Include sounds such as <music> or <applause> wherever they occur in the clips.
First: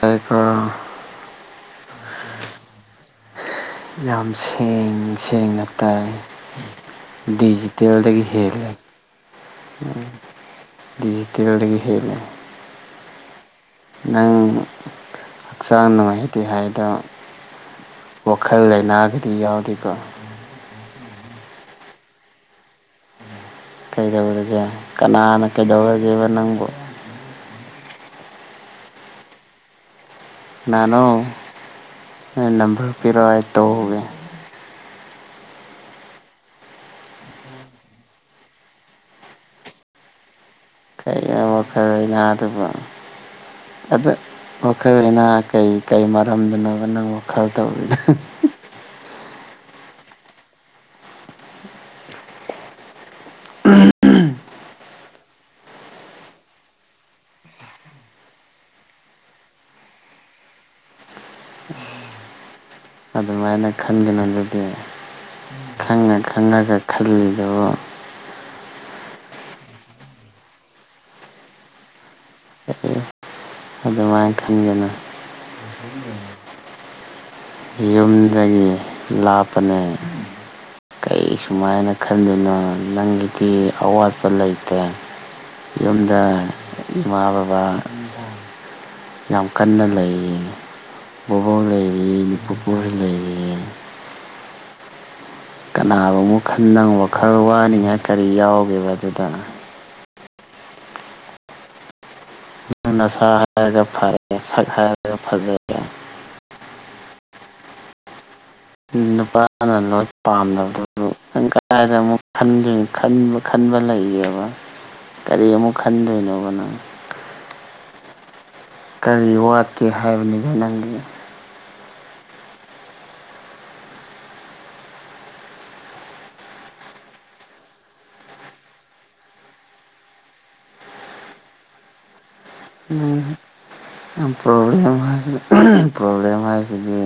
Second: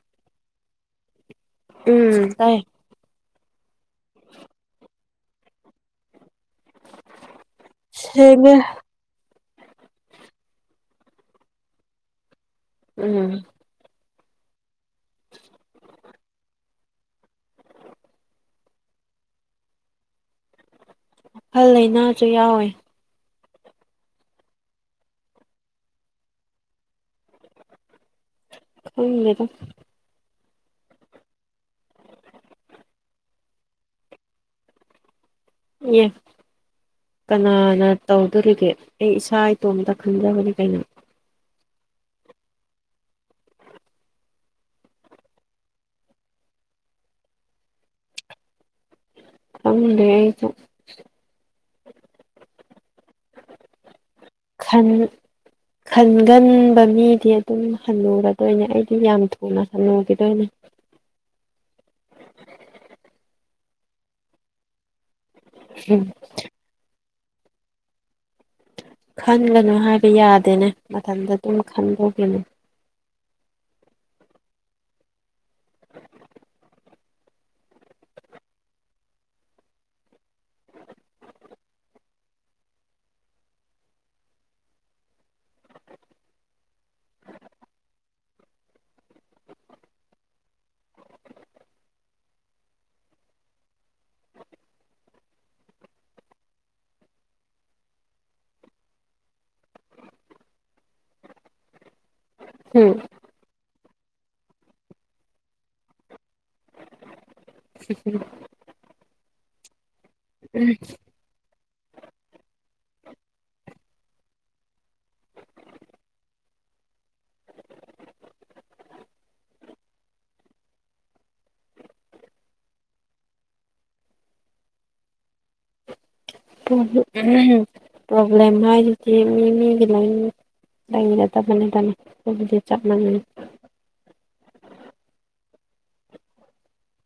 ꯇꯥꯏꯀꯣ ꯎꯝ ꯇꯥꯏ ꯌꯥꯝ ꯁꯦꯡ ꯁꯦꯡꯅ ꯇꯥꯏ ꯗꯤꯖꯤ ꯇꯦꯜꯗꯒꯤ ꯁꯦꯡꯉꯦ ꯍꯦꯜꯂꯦ ꯗꯤꯖꯤꯇꯦꯜꯗꯒꯤ ꯍꯦꯜꯂꯦ ꯎꯝ ꯅꯪ ꯍꯛꯆꯥꯟ ꯅꯨꯡꯉꯥꯏꯇꯦ ꯍꯥꯏꯗꯣ ꯋꯥꯈꯜ ꯂꯩꯅꯥꯒꯗꯤ ꯌꯥꯎꯗꯦꯀꯣ ꯋꯥꯈꯜ ꯂꯩꯅꯥꯁꯧ ꯌꯥꯎꯋꯦ ꯀꯩꯗꯧꯔꯒꯦ ꯀꯅꯥꯅ ꯀꯩꯗꯧꯔꯒꯦꯕ ꯅꯪꯕꯨ ꯈꯪꯗꯦꯗꯥ ꯀꯅꯥꯅꯣ ꯑꯩ ꯅꯝꯕꯔ ꯄꯤꯔꯛꯑꯣ ꯑꯩ ꯇꯧꯔꯨꯒꯦ ꯌꯦ ꯀꯅꯥꯅ ꯇꯧꯗꯣꯔꯤꯒꯦ ꯑꯩ ꯏꯁꯥ ꯏꯇꯣꯝꯇ ꯈꯟꯖꯕꯅꯤ ꯀꯩꯅꯣ ꯀꯩꯅꯣ ꯋꯥꯈꯜ ꯌꯥꯗꯕ ꯑꯗꯣ ꯋꯥꯈꯜ ꯂꯩꯅꯥ ꯀꯩꯀꯩ ꯃꯔꯝꯗꯅꯣꯕ ꯅꯪ ꯋꯥꯈꯜ ꯇꯧꯔꯤꯗꯣ ꯍꯥ ꯈꯪꯗ꯭ꯔꯦ ꯑꯩꯖꯨ ꯈꯟ ꯈꯟꯒꯟꯕ ꯃꯤꯗꯤ ꯑꯗꯨꯝ ꯍꯟꯅꯨꯔꯗꯣꯏꯅꯦ ꯑꯩꯗꯤ ꯌꯥꯝ ꯊꯨꯅ ꯍꯟꯅꯨꯒꯤꯗꯣꯏꯅꯦ ꯑꯥ ꯑꯗꯨꯃꯥꯏꯅ ꯈꯟꯒꯅꯣ ꯑꯗꯨꯗꯤ ꯎꯝ ꯈꯪꯉ ꯈꯪꯉꯒ ꯈꯜꯂꯨ ꯈꯟꯒꯅꯨ ꯍꯥꯏꯕ ꯌꯥꯗꯦꯅꯦ ꯃꯊꯟꯇ ꯑꯗꯨꯝ ꯈꯟꯕꯒꯤꯅꯦ ꯑꯗꯨꯃꯥꯏꯅ ꯈꯟꯒꯅꯨ <inaudible> ꯌꯨꯝꯗꯒꯤ ꯂꯥꯞꯄꯅꯦ ꯀꯩ ꯁꯨꯃꯥꯏꯅ ꯈꯟꯂꯨꯅꯣ ꯅꯪꯒꯤꯗꯤ ꯑꯋꯥꯠꯄ ꯂꯩꯇꯦ ꯌꯨꯝꯗ ꯏꯃꯥ ꯕꯥꯕ ꯌꯥꯝ ꯀꯟꯅ ꯂꯩ ꯕꯨꯕꯣꯛ ꯂꯩꯔꯤ ꯄꯨꯄꯨ ꯍꯣꯏ ꯂꯩꯔꯤ ꯀꯅꯥꯒꯃꯨꯛ ꯈꯟꯗꯅ ꯋꯈꯜ ꯋꯥꯅꯤꯡꯉꯥꯏ ꯀꯔꯤ ꯌꯥꯎꯒꯦꯕ ꯑꯗꯨꯗ ꯎꯝ ꯅꯪ ꯅꯁꯥ ꯍꯥꯏꯔ ꯐꯔꯦ ꯁꯛ ꯍꯥꯏꯔ ꯐꯖꯔꯦ ꯍꯨ ꯍꯨꯝ ꯅꯨꯄꯥꯅ ꯂꯣꯏ ꯄꯥꯝꯅꯕꯕꯨ ꯅꯪ ꯀꯥꯏꯗ ꯑꯃꯨꯛ ꯈꯟꯗꯨ ꯈꯟꯕ ꯈꯟꯕ ꯂꯩꯌꯦꯕ ꯀꯔꯤ ꯑꯃꯨꯛ ꯈꯟꯗꯣꯏꯅꯣꯕ ꯅꯪ ꯀꯔꯤ ꯋꯥꯠꯀꯦ ꯍꯥꯏꯕꯅꯤꯗ ꯅꯪꯒꯤ ꯄ꯭ꯔꯣ ꯄ꯭ꯔꯣꯕ꯭ꯂꯦꯝ ꯍꯥꯏꯗꯨꯗꯤ ꯃꯤꯃꯤꯒꯤ ꯂꯩ <unintelligible> ꯍꯨꯝ ꯄ꯭ꯔꯣꯕ꯭ꯂꯦꯜ ꯄ꯭ꯔꯣꯕ꯭ꯂꯦꯜ ꯍꯥꯏꯁꯤꯗꯤ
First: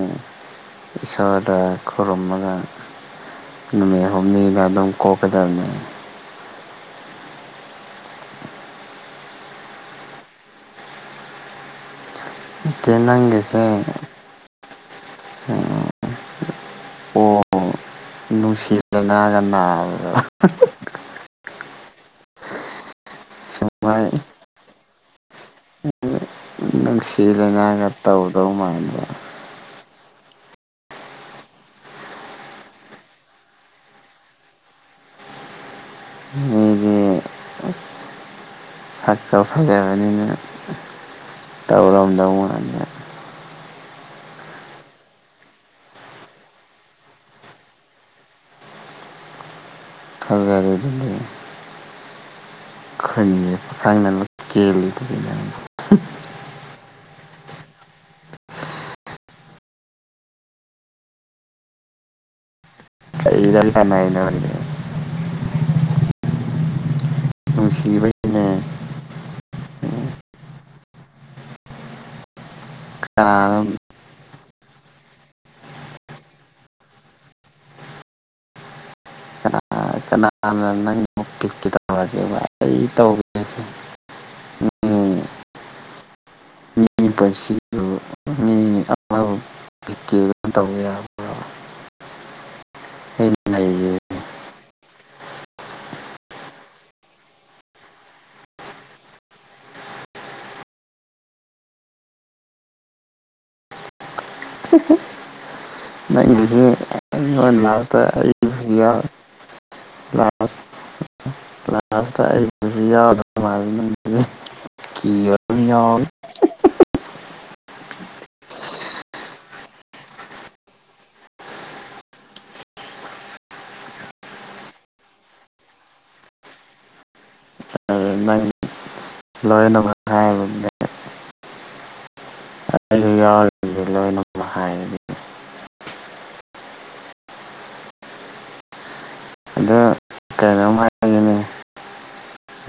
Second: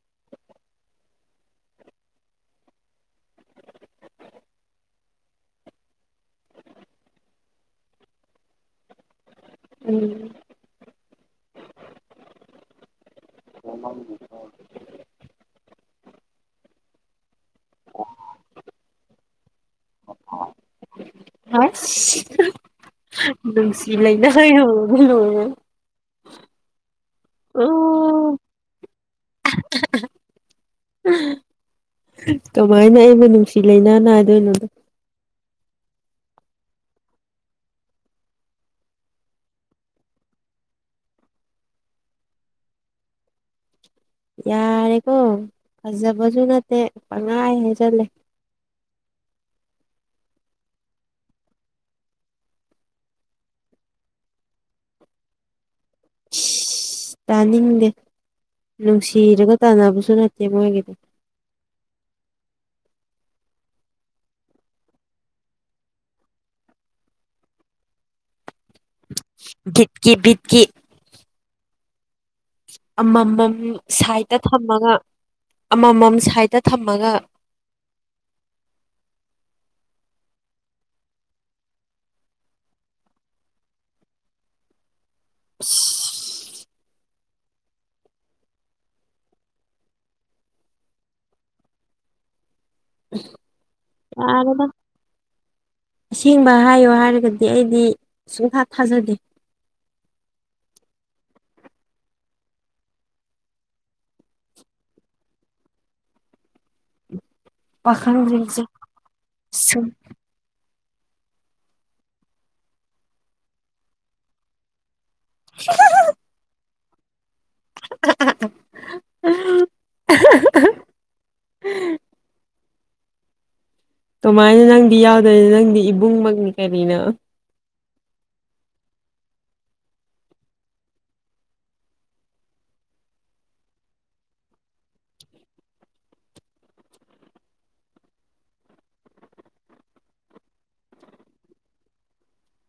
ꯏꯁꯣꯔꯗ ꯈꯨꯔꯨꯝꯃꯒ ꯅꯨꯃꯤꯠ ꯍꯨꯝꯅꯤꯗ ꯑꯗꯨꯝ ꯀꯣꯛꯀꯗꯕꯅꯤ ꯎꯝ ꯅꯠꯇꯦ ꯅꯪꯒꯤꯁꯦ ꯎꯝ ꯑꯣ ꯅꯨꯡꯁꯤ ꯂꯩꯅꯒ ꯅꯔꯕꯣ ꯑꯁ ꯅꯨꯡꯁꯤ ꯁꯨꯃꯥꯏ ꯂꯩꯅ ꯌꯧꯔꯕ ꯂꯣꯏꯔꯦꯍꯦ ꯅꯨꯡꯁꯤ ꯂꯥꯏꯅꯥꯒ ꯑꯣ ꯇꯧꯗꯧ ꯃꯥꯟꯕ ꯀꯃꯥꯏꯅ ꯑꯩꯕꯨ ꯅꯨꯡꯁꯤ ꯂꯩꯅ ꯅꯥꯏꯗꯣꯏꯅꯣ ꯎꯝ ꯁꯛꯀ ꯐꯖꯕꯅꯤꯅ ꯇꯧꯔꯝꯗꯧ ꯃꯥꯟꯕ ꯌꯥꯔꯦꯀꯣ ꯐꯖꯕꯁꯨ ꯅꯠꯇꯦ ꯄꯍꯥꯏ ꯍꯥꯏꯖꯤꯜꯂꯦ ꯐꯖꯥꯔꯤꯗꯨꯗꯤ ꯈꯨꯟꯒꯤ ꯄꯈꯪꯅ ꯂꯣꯢ ꯀꯦꯜꯂꯤꯗꯨꯗꯤ ꯏꯁ ꯇꯥꯅꯤꯡꯗꯦ ꯅꯨꯡꯁꯤꯔꯒ ꯀꯟꯅꯕꯁꯨ ꯅꯠꯇꯦ ꯃꯣꯏꯒꯤꯗꯨꯗꯤ <unintelligible> ꯅꯨꯡꯁꯤꯕꯩ <unintelligible> ꯑꯃꯃꯝ ꯀꯅꯥꯅꯣ ꯁꯥꯏꯠꯇ ꯊꯝꯃꯒ ꯑꯃꯃꯝ ꯁꯥꯏꯠꯇ ꯊꯝꯃꯒ ꯀꯅꯥ ꯀꯅꯥꯅ ꯅꯪꯕꯨ ꯄꯤꯛ ꯇꯧꯔꯒꯦꯕ ꯑꯩ ꯇꯧꯒꯦꯁꯦ ꯃꯤ <inaudible> <unintelligible> <inaudible> <unintelligible> ꯑꯩ ꯂꯩꯌꯦ ꯌꯥꯔꯦꯗ ꯑꯁꯦꯡꯕ ꯍꯥꯏꯌꯣ ꯍꯥꯏꯔꯒꯗꯤ ꯑꯩꯗꯤ ꯁꯨꯡꯊꯥ ꯊꯥꯖꯗꯦ ꯅꯪꯒꯤꯁꯦ ꯄꯥꯈꯪꯁꯤꯡꯁꯦ ꯁꯨꯝ <unintelligible> <inaudible> ꯀꯤꯕꯃ ꯌꯥꯎꯋꯤꯍꯦ <unintelligible> <unintelligible> ꯀꯃꯥꯏꯅ ꯅꯪꯗꯤ ꯌꯥꯎꯗꯣꯏꯅ ꯅꯪꯗꯤ ꯏꯕꯨꯡꯃꯛꯅꯤ ꯀꯔꯤꯅꯣ ꯑꯗꯨ ꯅꯪ ꯂꯣꯏꯅ <inaudible> <inaudible> ꯍꯥꯏ <unintelligible> ꯑꯗꯣ ꯀꯩꯅꯣꯝ ꯍꯥꯏꯒꯦꯅꯦ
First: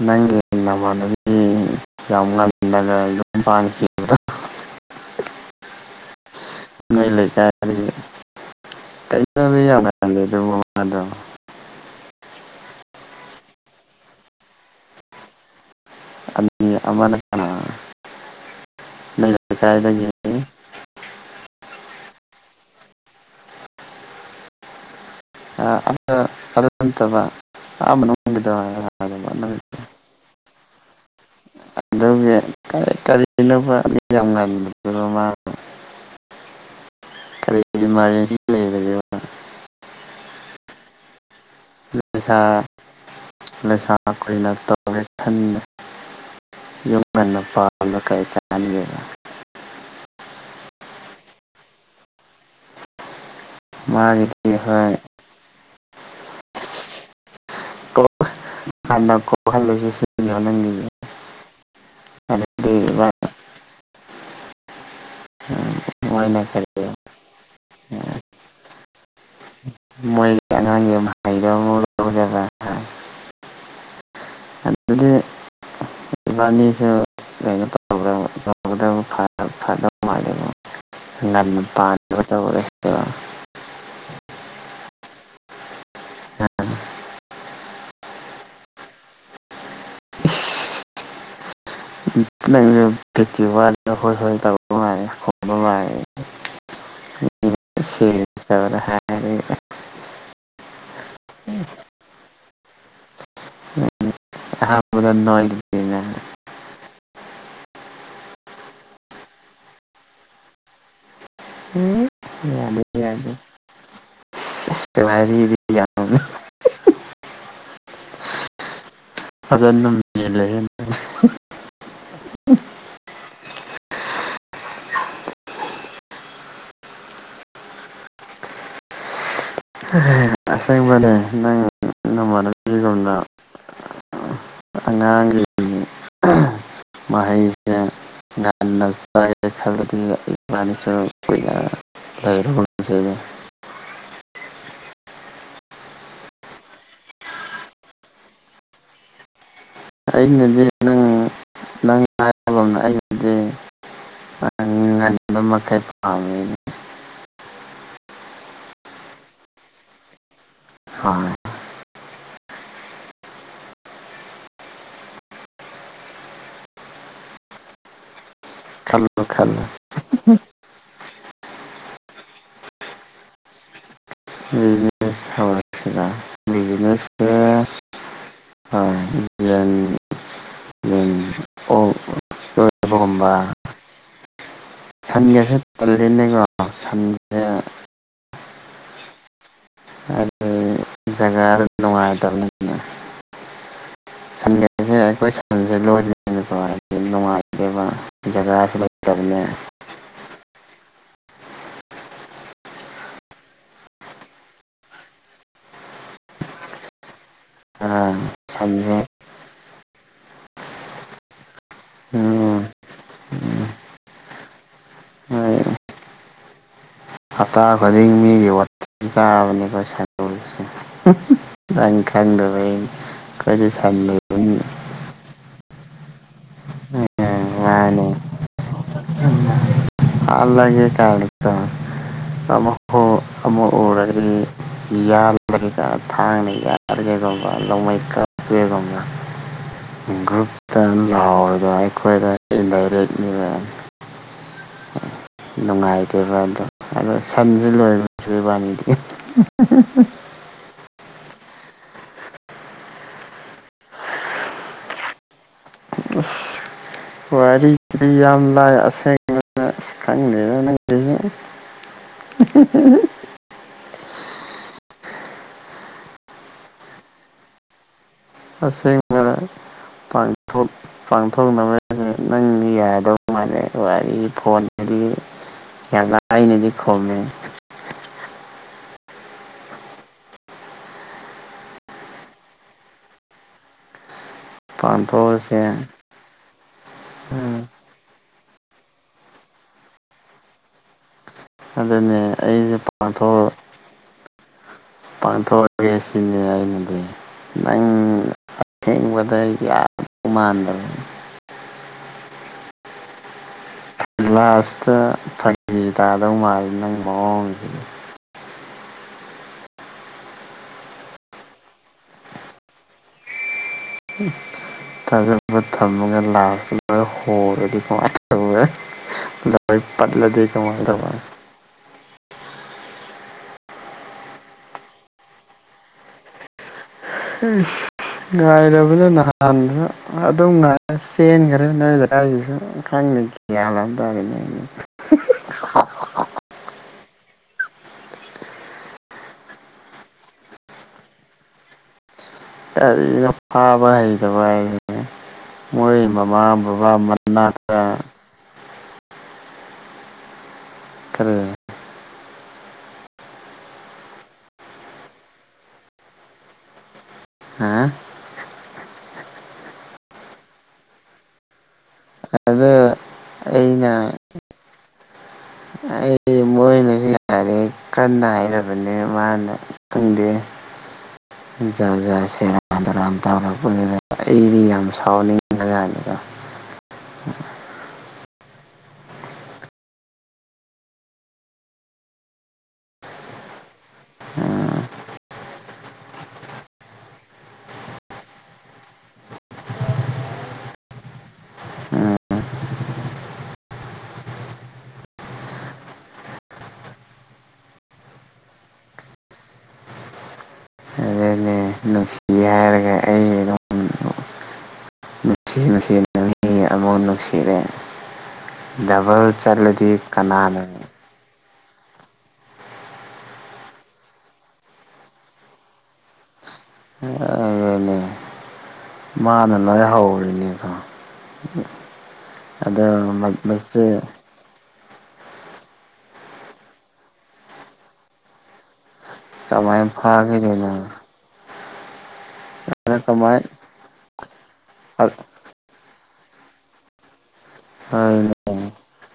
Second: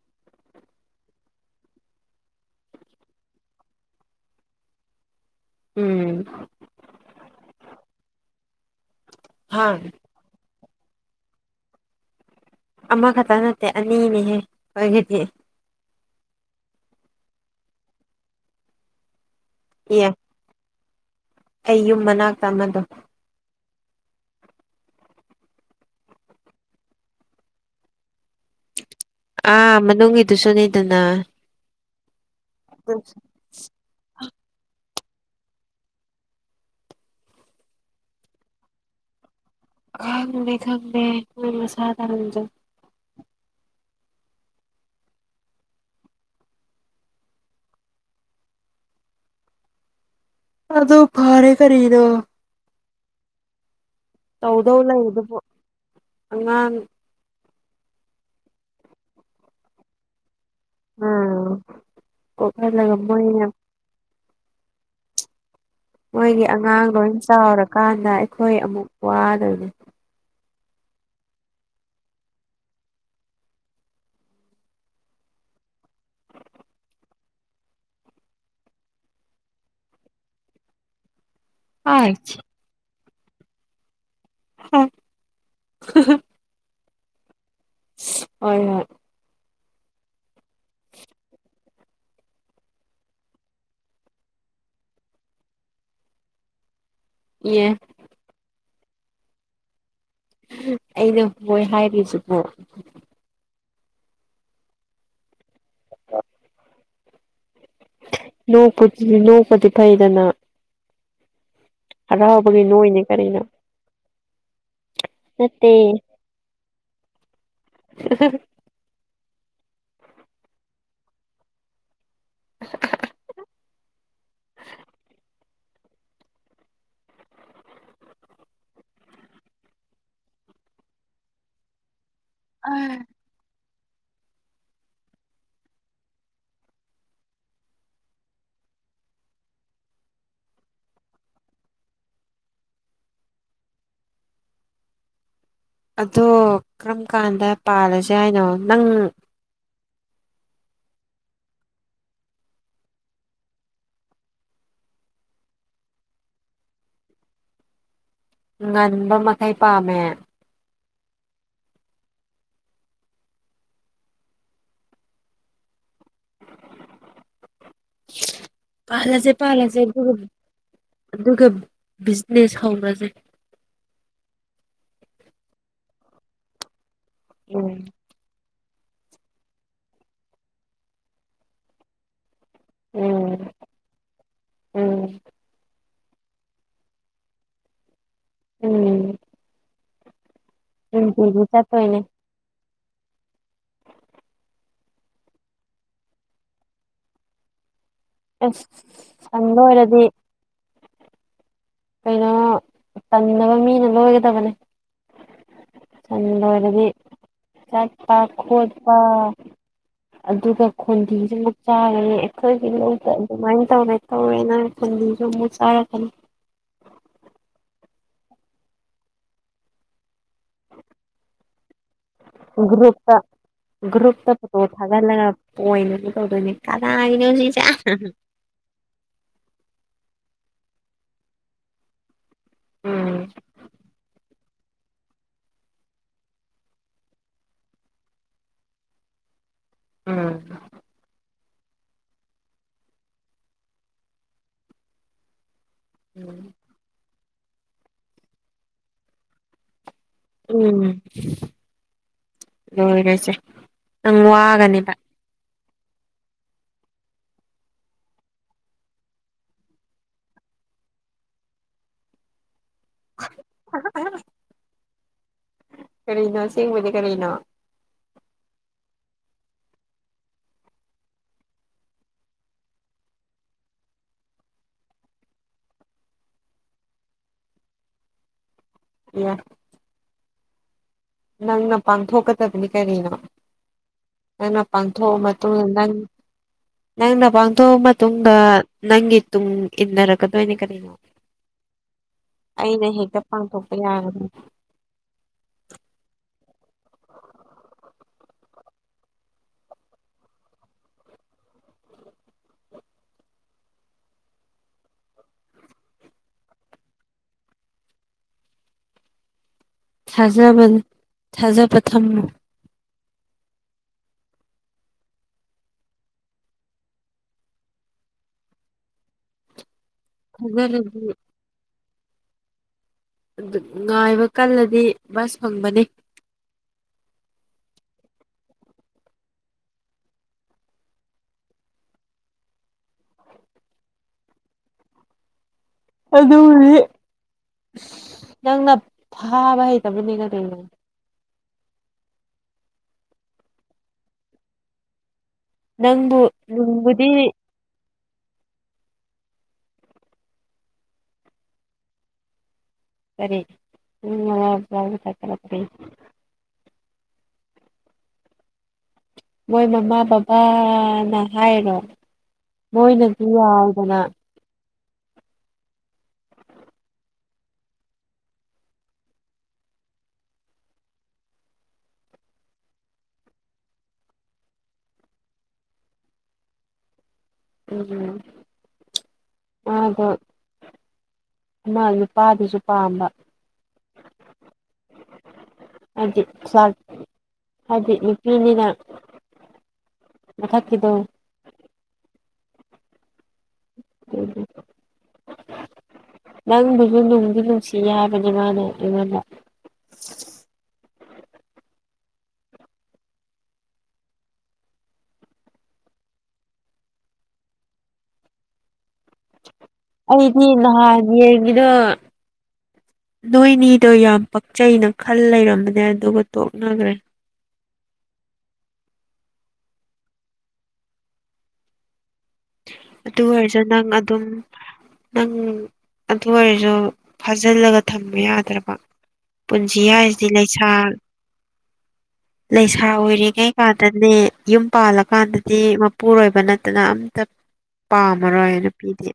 ꯅꯪꯒꯤ ꯅꯃꯥꯟꯅꯕꯤ ꯌꯥꯝ ꯉꯜꯅ ꯌꯨꯝ ꯄꯥꯡꯈꯤ ꯎꯝ ꯨꯅꯣꯏ ꯂꯩꯀꯥꯏꯗꯒꯤ <inaudible> <unintelligible> ꯃꯥꯗꯣ ꯑꯃꯈꯛꯇ ꯅꯠꯇꯦ ꯑꯅꯤꯅꯤꯍꯦ ꯑꯩꯈꯣꯏꯒꯤꯗꯤ ꯑꯅꯤ ꯑꯃꯅ ꯀꯅꯥ ꯅꯣꯏ ꯂꯩ ꯀꯥꯏꯗꯒꯤ ꯑꯦ ꯑꯩ ꯌꯨꯝ ꯃꯅꯥꯛꯇ ꯑꯃꯗꯣ ꯑ ꯑꯃ ꯑꯗꯨ ꯅꯠꯇꯕ ꯃꯅꯨꯡꯒꯤꯗꯣ ꯍꯥꯏꯕ ꯑꯥ ꯃꯅꯨꯡꯒꯤꯗꯨꯁꯨꯅꯤꯗꯅ ꯑꯗꯨꯒꯤ ꯀꯔꯤ ꯀꯔꯤꯅꯣꯕ ꯃꯤ ꯌꯥꯝ ꯉꯟꯕꯗꯨꯗ ꯃꯥ ꯀꯔꯤꯒꯤ ꯃꯥ ꯈꯪꯗꯦ ꯈꯪꯗꯦ ꯍꯣꯏꯁ ꯂꯩꯁꯥ ꯂꯩꯁꯥ ꯀꯨꯏꯅ ꯇꯧꯒꯦ ꯈꯟꯅ ꯌꯨꯝ ꯉꯟꯅ ꯄꯥ ꯀꯩ ꯀꯥꯟꯅꯒꯦꯕ ꯑꯗ ꯐꯥꯔꯦ ꯀꯔꯤꯅꯣ ꯃꯥꯒꯤ ꯇꯧꯗꯧ ꯂꯩ ꯑꯗꯨꯕꯨ ꯑꯉꯥꯡ ꯍꯅ ꯀꯣ ꯍꯜꯂꯁꯦ ꯁꯤꯅꯦꯕꯥ ꯅꯪꯒꯤꯖꯤ ꯎꯝ ꯀꯣꯈꯟꯂꯒꯥ ꯃꯣꯏꯅꯥ ꯎꯝ ꯃꯣꯏꯒꯤ ꯑꯉꯥꯡ ꯂꯣꯏ ꯆꯥꯎꯔꯀꯥꯟꯗ ꯑꯩꯈꯣꯏ ꯑꯃꯨꯛ ꯋꯥꯗꯣꯏꯅꯦ ꯃꯣꯏꯒꯤ ꯑꯉꯥꯡ ꯑꯃ ꯍꯥꯏꯔ ꯑꯗꯨꯗꯤ ꯏꯕꯥꯅꯤꯁꯨ ꯀꯩꯅꯣ ꯇꯧ꯭ꯔꯥꯕ <unintelligible> ꯐꯕ ꯃꯥ ꯉꯟꯅ ꯍꯣꯏ ꯄꯥꯜꯕꯥ꫰ꯇꯧꯔ꯭ꯁꯤꯕꯥ ꯍ <unintelligible> ꯍꯣꯏ ꯍꯣꯏ <unintelligible> <inaudible> <unintelligible> ꯕꯤꯇꯤ ꯋꯥꯗ ꯑꯩꯈꯣꯏ ꯍꯣꯏ ꯇꯧꯕꯥ ꯃꯥꯜꯂꯤ ꯈꯣꯡꯕ ꯃꯥꯂꯤ ꯌꯦ ꯁꯤ ꯁꯇ <unintelligible> ꯑ ꯑꯩꯅ ꯍꯣꯏ ꯍꯥꯏꯔꯤꯁꯤꯕꯣ ꯎꯝ ꯑꯥꯍꯥꯟꯕꯗꯥ ꯅꯣꯏꯒꯤꯅꯦ ꯅꯣꯛꯄꯨꯗꯤ ꯅꯣꯛꯄꯗꯤ ꯐꯩꯗꯅ ꯎꯝ ꯍꯔꯥꯎꯕꯒꯤ ꯅꯣꯏꯅꯦ ꯌꯥꯗꯦ ꯀꯔꯤꯅꯣ ꯌꯥꯗꯦ ꯋꯔꯤꯗꯤ ꯅꯠꯇꯦ ꯌꯥꯝ <unintelligible> ꯐꯖ ꯅꯨꯡꯃꯤ ꯂꯩꯌꯦ <unintelligible> ꯑꯁꯦꯡꯕꯅꯦ ꯅꯪ ꯅꯃꯥꯟꯅꯕꯤꯒꯨꯝꯅꯥ <inaudible> ꯑꯉꯥꯡꯒꯤ ꯃꯍꯩꯁꯦ ꯉꯥꯁꯥꯏ ꯈꯟꯂꯥꯗꯤ ꯏꯕꯅꯤꯁꯨ ꯀꯨꯏꯅꯥ ꯂꯩꯔꯒꯨꯃꯁꯦꯅꯦ ꯑꯗꯣ ꯀꯔꯝ ꯀꯥꯟꯗ ꯄꯥꯜꯂꯁꯦ ꯍꯥꯏꯅꯣ ꯅꯪ ꯑꯩꯅꯗꯤ ꯅꯪ ꯅꯪ ꯍꯥꯏꯕꯒꯨꯝꯅ ꯉꯟꯕꯥ ꯃꯈꯩ ꯄꯥꯝꯃꯤ ꯉꯟꯕ ꯃꯈꯩ ꯄꯥꯝꯃꯦ ꯍꯣꯏ ꯈꯜꯂꯣ ꯄꯥꯂꯁꯦ ꯈꯜꯂꯣ ꯄꯥꯂꯁꯦ ꯑꯗꯨꯒ ꯑꯗꯨꯒ ꯕꯤꯖꯤꯅꯦꯁ ꯍꯧꯔꯥꯁꯩ ꯕꯤꯖꯤꯅꯦꯁ ꯍꯧꯔꯁꯤꯔꯥ ꯕꯤꯖꯤꯅꯦꯁ ꯁꯦ ꯎꯝ ꯍꯣꯏ <unintelligible> ꯌꯦꯟ ꯑꯣꯛ ꯎꯝ <unintelligible> ꯎꯝ ꯁꯟꯒꯁꯦ ꯇꯂꯅꯦꯀꯣ ꯁꯟꯁꯦ ꯎꯝ ꯑꯗꯨ ꯅꯨꯡꯇꯤꯒꯤ ꯖꯒꯥꯗꯨ ꯆꯠꯇꯣꯏꯅꯦ ꯅꯨꯡꯉꯥꯏꯇꯕꯅꯤ ꯁꯟꯒꯁꯦ ꯑꯩꯈꯣꯏ ꯁꯟꯁꯦ ꯂꯣꯏꯗ ꯅꯨꯡꯉꯥꯏ <unintelligible> ꯑꯗꯩꯩ ꯑꯃꯥ ꯖꯒꯥꯁꯨ ꯂꯩꯇꯝꯅꯦ ꯁꯣꯏꯔꯗꯤ ꯀꯩꯅꯣ ꯇꯟꯗꯕ ꯃꯤꯅ ꯂꯣꯏꯒꯗꯕꯅꯦ ꯁꯟ ꯂꯣꯏꯔꯗꯤ ꯑꯥ ꯆꯠꯄ ꯈꯣꯠꯄ ꯁꯟꯁꯦ ꯑꯗꯨꯒ ꯈꯨꯟꯗꯤꯁꯨꯃꯨꯛ ꯆꯥꯔꯅꯤ ꯎꯝ ꯑꯩꯈꯣꯏꯒꯤ ꯂꯧꯗ ꯑꯗꯨꯃꯥꯏꯅ ꯇꯧꯔꯦ ꯇꯧꯔꯦꯅ ꯈꯨꯟꯗꯤꯁꯨ ꯑꯃꯨꯛ ꯍꯣꯏ ꯆꯥꯔꯛꯀꯅꯤ ꯍꯞꯇꯥ ꯈꯨꯗꯤꯡ ꯃꯤꯒꯤ ꯋꯥꯊꯤ ꯆꯥꯕꯅꯦꯕ ꯁꯟꯖꫭꯏꯁꯦ ꯅꯪꯅ ꯈꯪꯗꯕꯒꯤꯅꯦ ꯑꯩꯈꫭꯏꯗꯤ ꯁꯥꯟ ꯂꫭꯏ ꯄꯣ ꯊꯥꯒꯠꯂꯒ ꯄꫭꯏꯟꯗꯅꯦ ꯇꯧꯗꯣꯏꯅꯦ ꯎꯝ ꯀꯅꯥꯒꯤꯅꯣꯁꯤꯁꯦ ꯅꯪꯅ ꯍꯥꯏꯌꯦ ꯍꯥꯠꯂꯥꯒꯦ ꯀꯥꯟꯅꯀꫭ ꯑꯃꯨꯛ ꯍꫭ ꯎꯝ ꯑꯃꯨꯛ ꯎꯔꯒꯗꯤ ꯌꯥꯜꯂꯒꯦ ꯀꯥ ꯊꯥꯡꯅ ꯌꯥꯜꯂꯒꯦ ꯈꯪꯕ꯭ꯔꯥ ꯅꫭꯡꯃꯩ ꯀꯥꯞꯄꯦ ꯈꯪꯕ꯭ꯔꯥ <inaudible> ꯒ꯭ꯔꯨꯞꯇ ꯂꯥꯎꯔꯒ ꯑꯩꯈꯣꯏꯗ ꯏꯟꯗꯔꯦꯠꯅꯦꯕ ꯅꯨꯡꯉꯥꯏꯇꯦꯕ ꯑꯗꯣ ꯑꯗꯥ ꯁꯟꯁꯦ ꯂꯣꯏꯔꯁꯨ ꯏꯕꯥꯅꯤꯗꯤ ꯎꯝ ꯂꯣꯏꯔꯣꯏꯁꯦ ꯅꯪ ꯋꯥꯒꯅꯦꯕ ꯑꯁ ꯋꯥꯔꯤꯁꯤꯗꯤ ꯌꯥꯝ ꯂꯥꯏ ꯑꯁꯦꯡꯕ ꯈꯪꯗꯦꯗ ꯅꯪꯒꯤꯁꯦ <inaudible> <inaudible> ꯀꯔꯤꯅꯣ ꯁꯦꯡꯕꯗꯤ ꯀꯔꯤꯅꯣ ꯑꯁꯦꯡ ꯄꯥꯡꯊꯣꯡ ꯄꯥꯡꯊꯣꯛꯅꯕ ꯍꯥꯏꯁꯦ ꯅꯪꯗꯤ ꯌꯥꯗꯧ ꯃꯥꯜꯂꯦ ꯋꯥꯔꯤ ꯐꯣꯟꯁꯤꯗꯤ ꯌꯥꯝ ꯂꯥꯏꯅꯗꯤ ꯈꯨꯝꯃꯦ ꯌꯥ ꯅꯪꯅ ꯄꯥꯡꯊꯣꯛꯀꯗꯕꯅꯤ ꯀꯔꯤꯅꯣ ꯅꯪꯅ ꯄꯥꯡꯊꯣꯛꯑ ꯄꯥꯡꯊꯣꯛꯑꯁꯦ ꯃꯇꯨꯡꯗ ꯅꯪ ꯅꯪꯅ ꯎꯝ ꯄꯥꯡꯊꯣꯛꯑ ꯃꯠ ꯇꯨꯡꯗ ꯅꯪꯒꯤ ꯇꯨꯡ ꯏꯟꯅꯔꯛꯀꯗꯣꯏꯅꯦ ꯀꯔꯤꯅꯣ ꯑꯗꯨꯅꯦ ꯑꯩꯁꯦ ꯑꯩꯅ ꯍꯦꯛꯇ ꯄꯥꯡꯊꯣꯛꯑ ꯄꯥꯡꯊꯣꯛꯄ ꯌꯥꯒꯗ꯭ꯔꯥ ꯄꯥꯡꯊꯣꯛꯑꯒꯦ ꯁꯤꯅꯦ ꯑꯩꯅꯗꯤ ꯅꯪ ꯑꯊꯦꯡꯕꯗ ꯌꯥꯗꯧ ꯃꯥꯟꯗꯕ ꯂꯥꯁ꯭ꯠꯇ ꯐꯥꯒꯤ ꯇꯥꯗꯧ ꯃꯥꯜ ꯅꯪ ꯃꯑꯣꯡꯁꯤ ꯊꯥꯖꯕꯅꯤ ꯊꯥꯖꯕ ꯊꯝꯃꯨ <inaudible> ꯊꯥꯖꯕ ꯊꯝꯃꯒꯦ ꯂꯥꯁ꯭ꯠꯇ ꯂꫭꯏ ꯍꫭꯔꯥꯗꯤ ꯀꯃꯥꯏ ꯇꯧꯅꯤ ꯑꯩ ꯄꯠꯂꯗꯤ ꯀꯃꯥꯏ ꯊꯥꯖꯔꯗꯤ ꯇꯧꯕ꯫ ꯑꯗꯨ ꯉꯥꯏꯕ ꯀꯜꯂꯗꯤ ꯕꯁ ꯐꯪꯕꯅꯤ <inaudible> ꯉꯥꯏꯔꯕꯅ ꯅꯍꯥꯟꯁꯨ ꯑꯗꯨꯝ ꯉꯥꯏ ꯆꯦꯟꯈ꯭ꯔꯦ ꯅꯣꯏ ꯂꯩꯀꯥꯏꯒꯤꯁꯨ ꯈꯪꯗꯦ ꯒꯌ꯭ꯥꯟ ꯑꯃ ꯇꯥꯗꯦꯅꯦ <inaudible> ꯑꯗꯨꯕꯨꯗꯤ ꯅꯪꯅ ꯐꯥꯕ ꯍꯩꯇꯕꯅꯤꯅ ꯀꯩꯅꯣ ꯇꯥꯟꯂꫭ ꯐꯥꯕ ꯍꯩꯇꯕ ꯍꯥꯏꯅꯦ ꯃꯣꯏ ꯅꯪꯕꯨ ꯃꯃꯥ ꯕꯕꯥ ꯅꯨꯡꯕꯨꯗꯤ ꯃꯅꯥꯛ ꯇꯥ ꯈꯔꯥ ꯀꯔꯤ ꯄꯨꯡ ꯃꯉꯥ ꯑꯗꯨꯋꯥꯏꯗ ꯅꯨꯡꯁꯥ ꯀꯜꯂꯛꯄꯩ ꯍꯥ ꯃꯣꯏ ꯃꯃꯥ ꯕꯕꯥꯅ ꯍꯥꯏꯔꯣ ꯑꯗꯨ ꯃꯣꯏꯅꯁꯨ ꯌꯥꯏꯗꯅ ꯑꯦ ꯃꯣꯏ ꯂꯩꯔꯤ <unintelligible> ꯑꯩ ꯀꯟꯅ ꯍꯥꯏꯔꯕꯅꯦ ꯃꯥꯅ ꯈꯪꯗꯦ <inaudible> ꯖꯥꯠ ꯖꯥꯠ ꯁꯦꯔꯥꯟ ꯇꯨꯔꯥꯟ ꯇꯧꯔꯛꯄꯗꯨꯗ ꯑꯩꯗꯤ ꯌꯥꯝ ꯁꯥꯎꯅꯤꯡꯕ ꯌꯥꯗꯦꯗ ꯎꯝ ꯃꯥꯗꯣ ꯑꯃ ꯅꯨꯄꯥꯗꯨꯁꯨ ꯄꯥꯝꯕ ꯎꯝ ꯍꯥꯏꯗꯤ ꯍꯥꯏꯗꯤ ꯅꯨꯄꯤꯅꯤꯅ ꯃꯊꯥꯛꯒꯤꯗꯣ ꯎ ꯎ <inaudible> ꯅꯪꯕꯨꯁꯨ ꯅꯨꯡꯗꯤ ꯅꯨꯡꯁꯤ ꯌꯥꯕꯅꯦ ꯃꯥꯅ ꯑꯩꯉꯣꯟꯗ ꯑꯗꯨꯅꯦ ꯅꯨꯡꯁꯤ ꯁꯤ ꯍꯥꯏꯔꯒ ꯑꯩ ꯑꯗꯨꯝ ꯅꯨꯡꯁꯤ ꯅꯨꯡꯁꯤꯅ ꯃꯤ ꯑꯃꯨꯛ ꯅꯨꯡꯁꯤꯔꯦ ꯗꯕꯜ ꯆꯠꯂꯗꯤ ꯑꯩꯗꯤ ꯀꯅꯥꯅ ꯅꯍꯥꯟ ꯌꯦꯡꯉꯤꯗꯣ ꯅꯣꯏꯅꯤꯗꯣ ꯌꯥꯝ ꯄꯛꯆꯩꯅ ꯈꯜ ꯂꯩꯔꯝꯕꯅꯦ ꯑꯗꯨꯒ ꯇꯣꯛꯅꯈ꯭ꯔꯦ ꯑꯗꯨꯅꯦ ꯃꯥꯥꯅ ꯂꯣꯢ ꯍꯧꯔꯤꯅꯦꯀꯣ ꯑꯗꯨ ꯑꯣꯏꯔꯁꯨ ꯅꯪ ꯑꯗꯨꯝ ꯅꯪ ꯑꯗꯨ ꯑꯣꯏꯔꯁꯨ ꯐꯥꯖꯤꯜꯂꯒ ꯊꯝꯕ ꯌꯥꯗ꯭ꯔꯕ ꯄꯨꯟꯁꯤ ꯀꯃꯥꯏꯅ ꯍꯥꯏꯁꯤ ꯐꯥꯈꯤꯗꯣꯏꯅꯣ ꯂꯩꯁꯥ ꯂꯩꯁꯥ ꯀꯃꯥꯏ ꯑꯣꯏꯔꯤꯉꯩ ꯀꯥꯟꯗꯅꯦ ꯌꯨꯝ ꯄꯥꯜꯂꯀꯥꯟꯗ ꯗꯤ ꯃꯄꯨꯔꯣꯏꯕ ꯅꯠꯇꯅ ꯑꯝꯇ ꯍꯣꯏꯅꯦ ꯄꯥꯝꯃꯔꯣꯏ ꯅꯨꯄꯤꯗꯤ